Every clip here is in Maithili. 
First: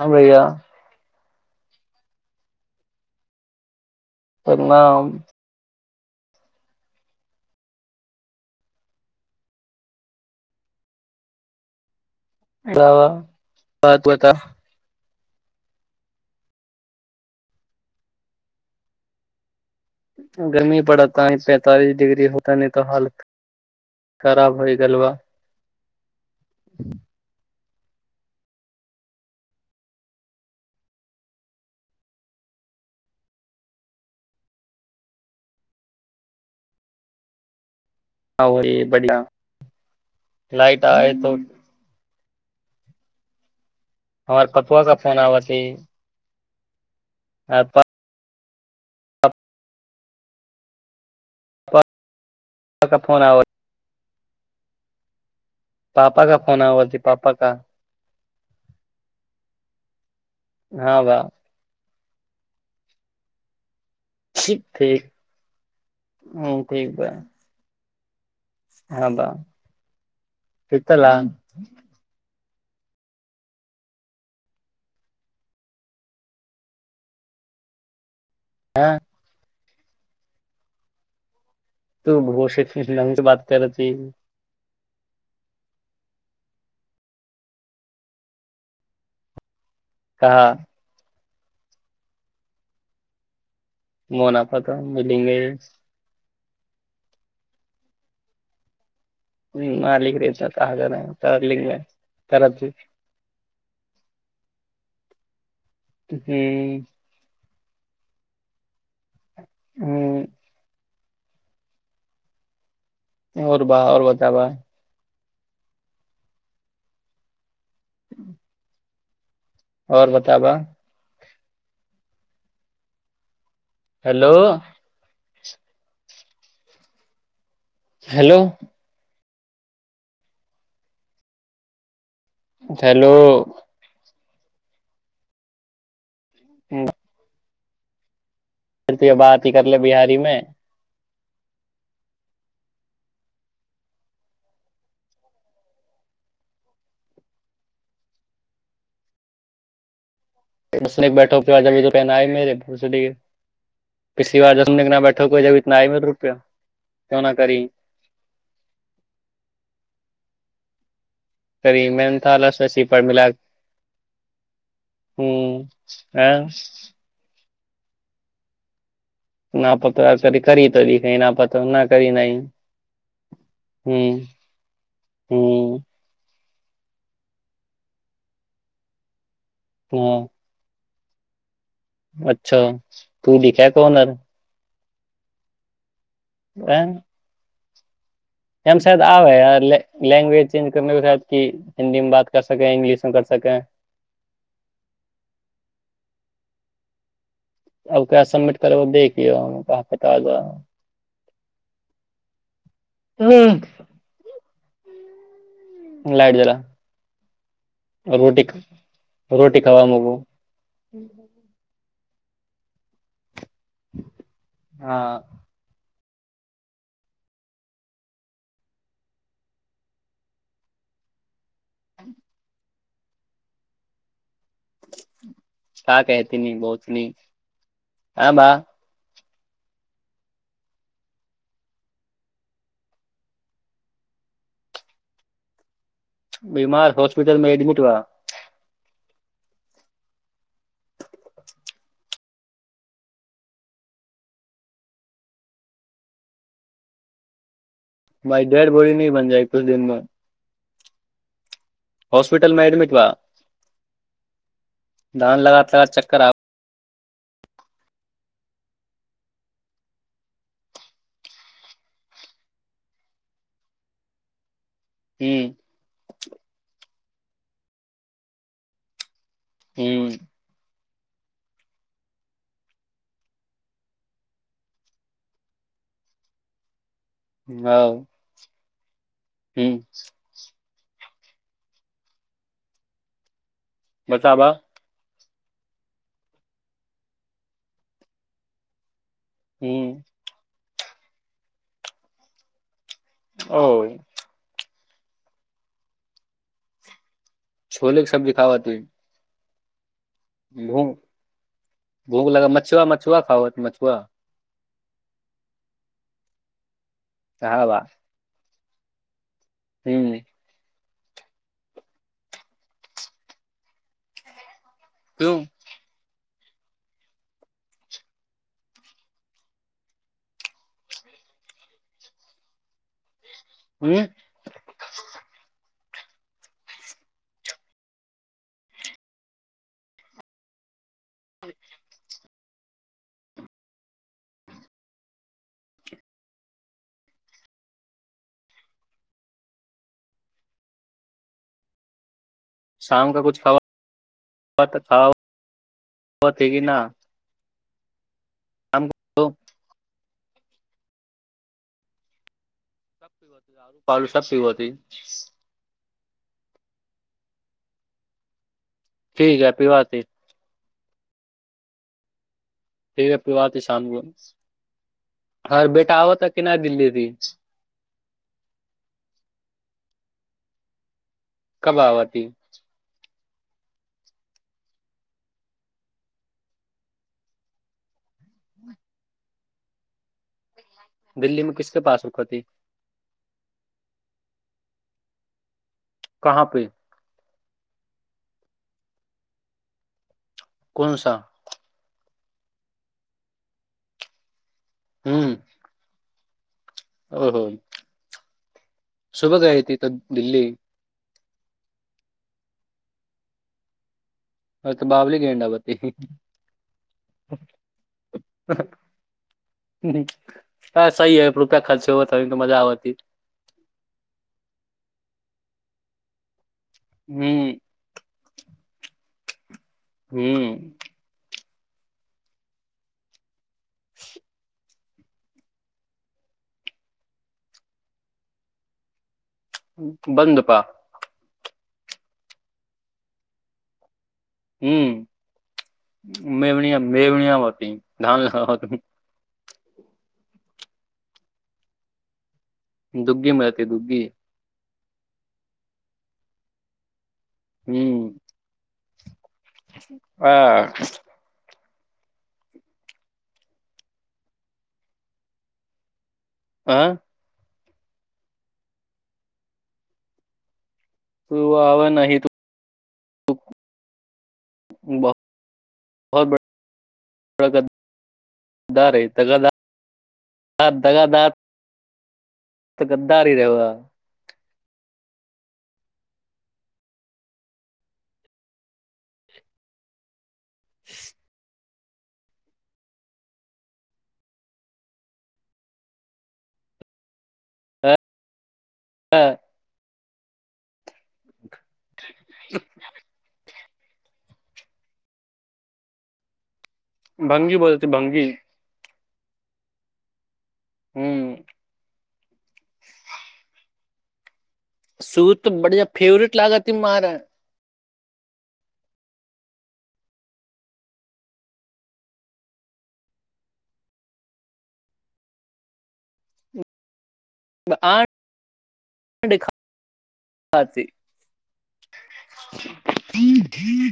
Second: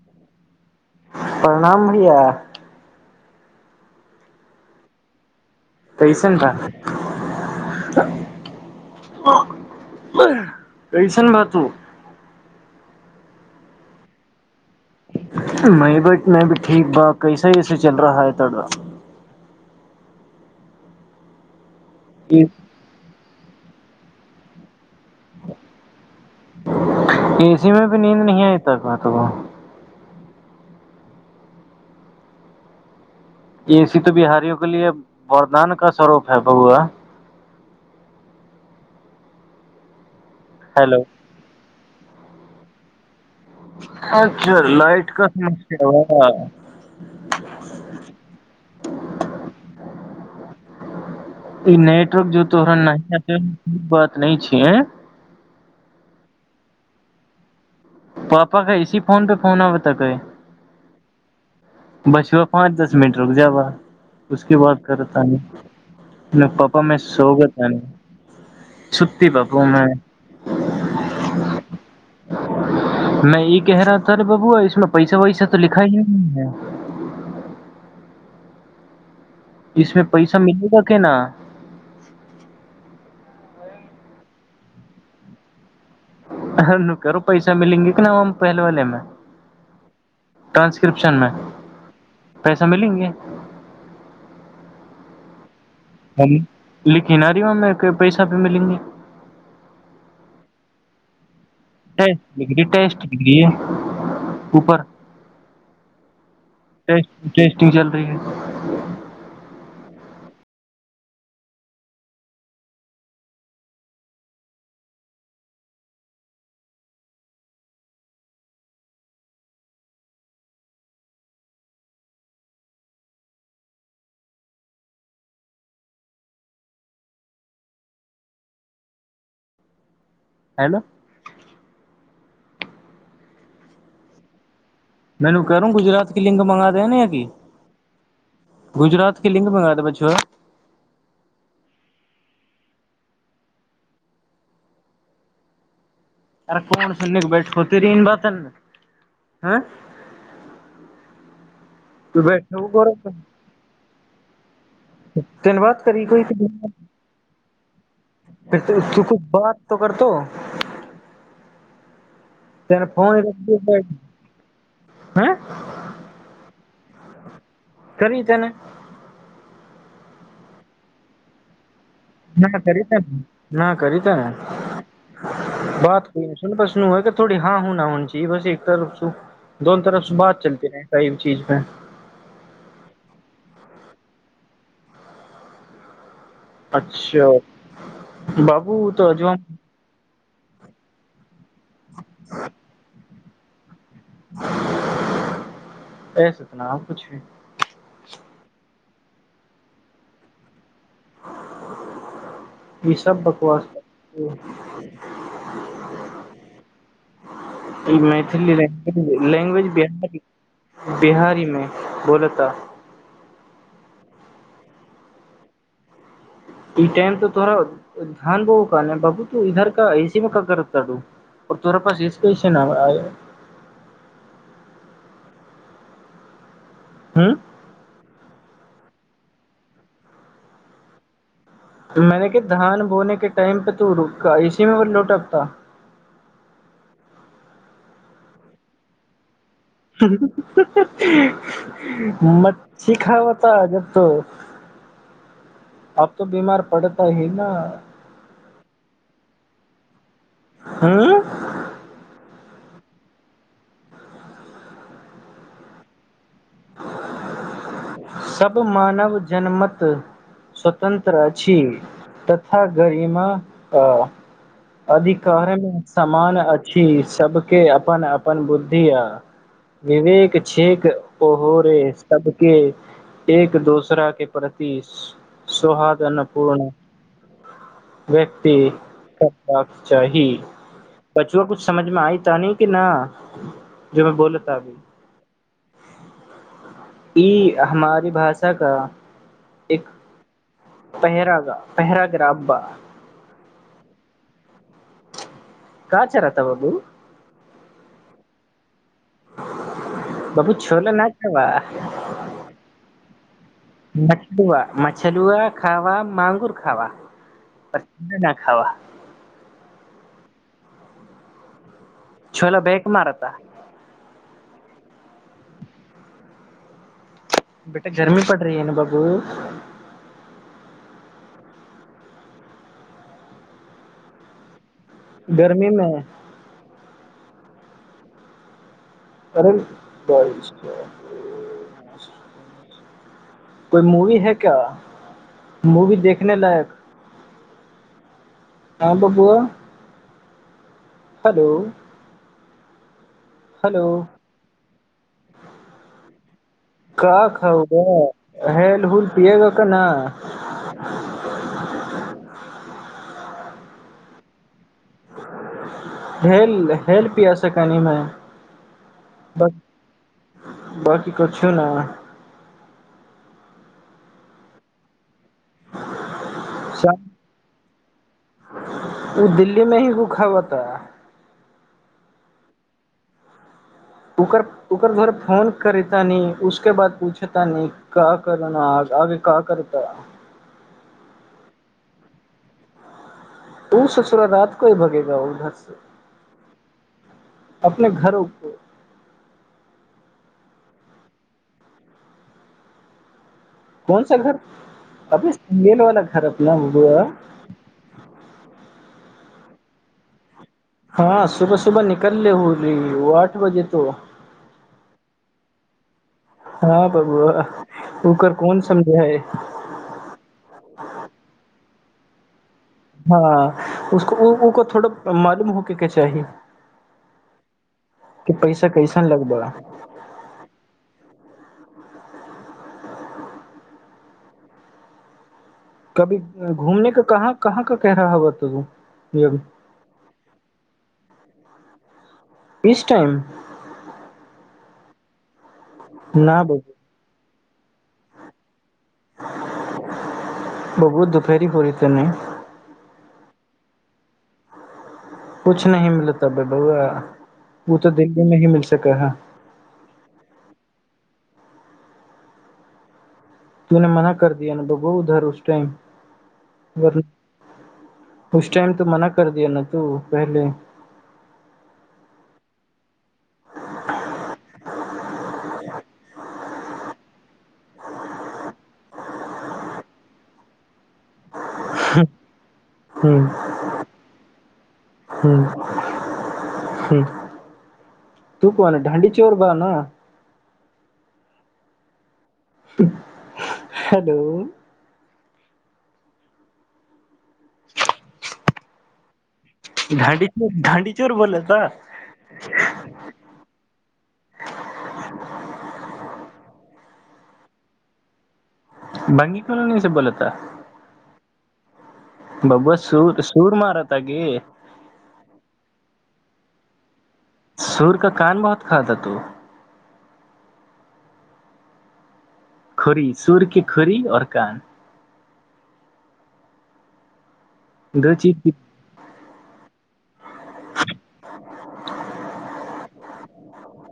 हं भैया प्रणाम भैया प्रणाम कैसन बा कैसन बा तू वाह वाह बात बता नहैबै नहेबै ठीक बा कैसे स चल रहा है तोरा गर्मी पड़त तालीस डिग्री होता नहि त हाल् खराब होइ गल बा एसी में भी नींद नहि आइत त एसी तऽ बिहारियो के लिए वरदान का स्वरूप है ब‌उआ आ बढ़िआ लाइट हेलो आइ तो हमर अच्छा पप्पा लाइट का समस्या बा आ पा अप ई नेटवर्क जो तोहर न का फोन आव नहित नहि छियै पापा का फोन आवत है पापा का पापा का इसी फोन पे फोन आब ताकै हँ बा बस बा पाँच दस मिनट रुक जाब' उसके ठीक बाद करतानी पापा ठीक मैं बा सोगतानी ह बा तेतला मै ई कह रहा था रे बबूआ इसमे पैसा वैसा तऽ लिखा ही नही है हँ इसमे पैसा मिलेगा के न तू बसे मामसँ बात करत ही करो पैसा मिलेंगे केना हम पहलवालेमे कहा ट्रान्सक्रिप्शनमे पैसा मिलेंगे मुनाफा तऽ मिलिंगे हम लिखी न रीमे पैसा भी मिलेंगी ह मालिक रहना ताज तलिमे टेस्ट त लिख भ रही [unintelligible] टेस्ट लिख रही है ऊपर ते [unintelligible] टेस्ट टेस्टिंग चल रही है उं आओर बा आओर बताबा [inaudible] आओर बताबा हैलो हेलो हैलो हैलो मैनू करूं गुजरात किलिंग मंगा दे ने य की फर त य गुजरात की बात लिंक ही मंगा करले दे बछुआ बिहारी मे अरे कोन सुनने के बैठ तेरीन बात ह बस बैठ अभी त पहनाए मे बैठे हो भस पसी आाज तन बात करी को क्यों ना करी तूछ बात त करतौ कर मे लस सीप फोन ही मिलाक रख दिया बैठ। ह हैं आँ [unintelligible] करी त ने न पत कर करी त दि न पत न करी नहीं न कर ते न करी ते ह ने ह बात बसनूह क थोी हँ हुना हन ची बस एकसू दोन तरफ सु ह बात चलती रहै कह चीजमे अच्छा तू लिखा कहनर अच्छा ह एम शायद आै लेंग्वेज चेंज करने के साथ कि हिन्दी में बात कर सकै इंग्लिश कर सकै ह ऐसेतना कुछ भी [unintelligible] अब क्य समिट करे देखिय कहाँ पता आ जा ई सब हम्म, बकवास लाइट जला ई रोटी मैथिली लै रोटी लैंग्वेज खावा मगो बिहारी बिहारीमे बोलत कुत्ता हँ ई टाइम तऽ तोड़रा ध्यान बहु क ने ह बाबू तू इधर का ऐसे मे क करतता दू तोरा पास स्टेशन क कहती न बहुत कनी ह आ ब मैने क धान बोने के टाइम पे तो रुका इसीमे व लौटपता बीमार हॉस्पिटल मे एडमिट बा मचछी खा होता जब तो अब तो बीमार पड़ता ही न भाय डेट बोरी नी बन जाइ किछु दिनमे हँ हॉस्पिटल मे एडमिट बा धान लगा चक्कर आ सब मानव जनमत स्वतन्त्र अछि तथा गरिमा आ हम्म अधिकार मे समान अच्छी सबके अपन अपन बुद्धि आ हम्म विवेक छैेक ओहो रे सदके एक दोसरा के प्रति सुहादन पूर्ण हाँ, व्यक्ति करबाक हम्म चाही बचुआ कुछ समझमे आय तहनी के न जोमें बोले बताबा त अभी ई हमारी भाषा क हू पहिरागा पहिराग रा बा ओ का चारा ता बाबू छोले क सब्जी खाबत हय बाबू भू छोला ना खावा भूख लगै मछुआ मछुआ खाबत हय मछुआ मछलुआ मछलुआ खाब मांगुर खाब कहा पर नहि खाब हू छोले बैक मारता क्यु बेटा गर्मी पड़ रही है न बाबू हँ गर्मीमे अरे ब [unintelligible] कोई मूवी है क्या मूवी देखने लायक हँ बबूआ हेलो शाम क कुछ खाब हेलो तऽ खाउ खाऽथ कि ना ह हेल हूल पिएगऽ क ना [unintelligible] [unintelligible] सीबदी हेल हेल पिया सकानिमे ठीक ह पी बात बकी कुछो ना फेर पिवात इसामो हर बेटा आबऽ तऽ कि नहि दिल्ली दी ओ दिल्ली मे ही भुखा बता कब आबती ओकर ओकर घर फोन करेतानी उसके बाद पूछतानी क करना आगे क करता दिल्ली मे किसके पास रुकती ओ ससुरारात कोही भगेगा उधर से कहाँ पे अपने घरो को कोन सा कोनसा घर अबे ह मेल वाला घर खरब नम्बर ओहो सुबह गई थी तब दिल्ली हँ सुबह सुबह निकलले होलि ओ आठ बजे तो ओ तऽ बाबली गेंडा आबती हँ बबुआ ओकर कोन समझाइ जो बताबे हँ उसको ओको थोड़ म कम होके के चाही हुं कि पैसा कइसन लगबा हू [inaudible] कभी घूमने क कहाँ कहाँ क कह रहा ह तऽ तू य बन्द बा इस टाइम हुं न बबू मेवनिया मेवनिया व धान ह बबुआ दोपहरी हो रही तनी दुग्गी मे रहती दुग्गी कुछ नहि मिल ता बबुआ उ तऽ हूं दुग्गी मे ही मिल तऽ कह आ तूने मना कर दिया न दूगो उधर उस टाइम हाँ, वर उस टाइम तो मना कर दिया न तू पहले [unintelligible] तऽ गद्दारी रहेब ह ह तू कह ने घंडी चोर बा न [inaudible] हेलो हँ घंडी चोर घंडी चोर बोलय तऽ [inaudible] भंगी बोलत भंगी भंगी कोन ऐंगल से बोल ता ह्म बबुआ सूर सूर मारता तागी सूट तऽ बढि़या ज फेवरेट लागा तीमारा सुर का कान बहुत खादा तू खुरी सुरके खड़ी आओर कान अहाँ दो चीज की के हाथी थि थि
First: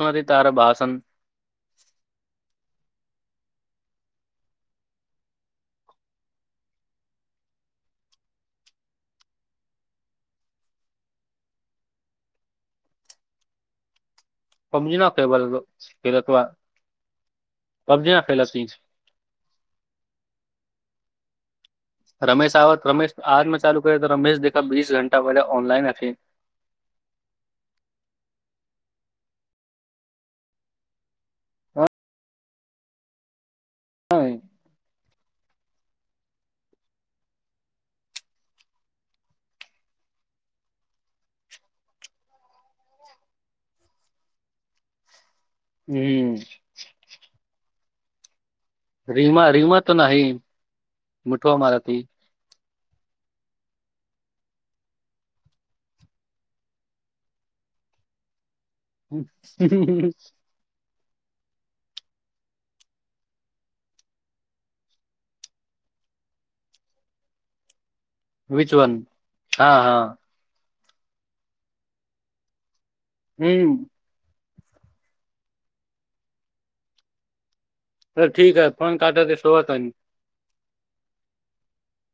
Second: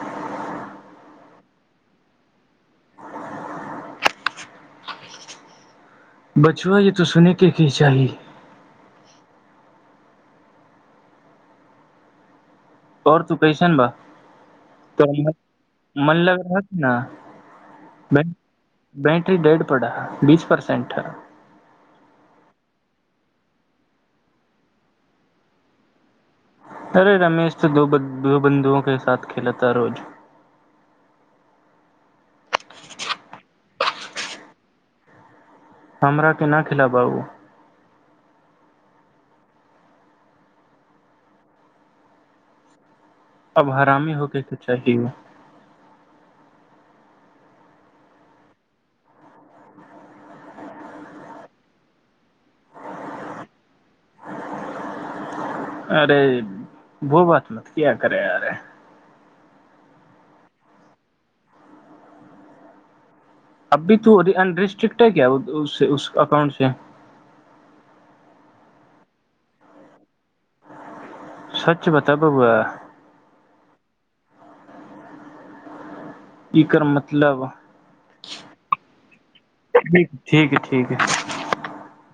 तार बासन बचुआ ये तो सुनेके की चाही आओर तू कैसन बा पबजी त ना खेबल मन खेलत लग बा रहा पबजी ना ने खेलती बैटरी डड पा बीस परसेंट रमेश आबत रमेश आजमे चालू करैऽ रमेश देखा बीस घंटा पहिले ऑनलाइन अछि अरे रमेश तो दो बंधुओं के साथ खेलता रोज हँ [unintelligible] आइ हमरा के ना खिलाबाबू अब हरामी होके तऽ चाही ओ ह्म रीमा रीमा तऽ नहि मुठो मारती अरे वो बात न किया करे अरे ह अबी तो अनरेस्ट्रिक्ट है क्या उस उस अकाउंट से विच वन हँ हँ सच बताब ब‌उआ हू इकर मतलब त ठीक ह फोन काटत सोबतानी ठीक ठीक है ठीक ह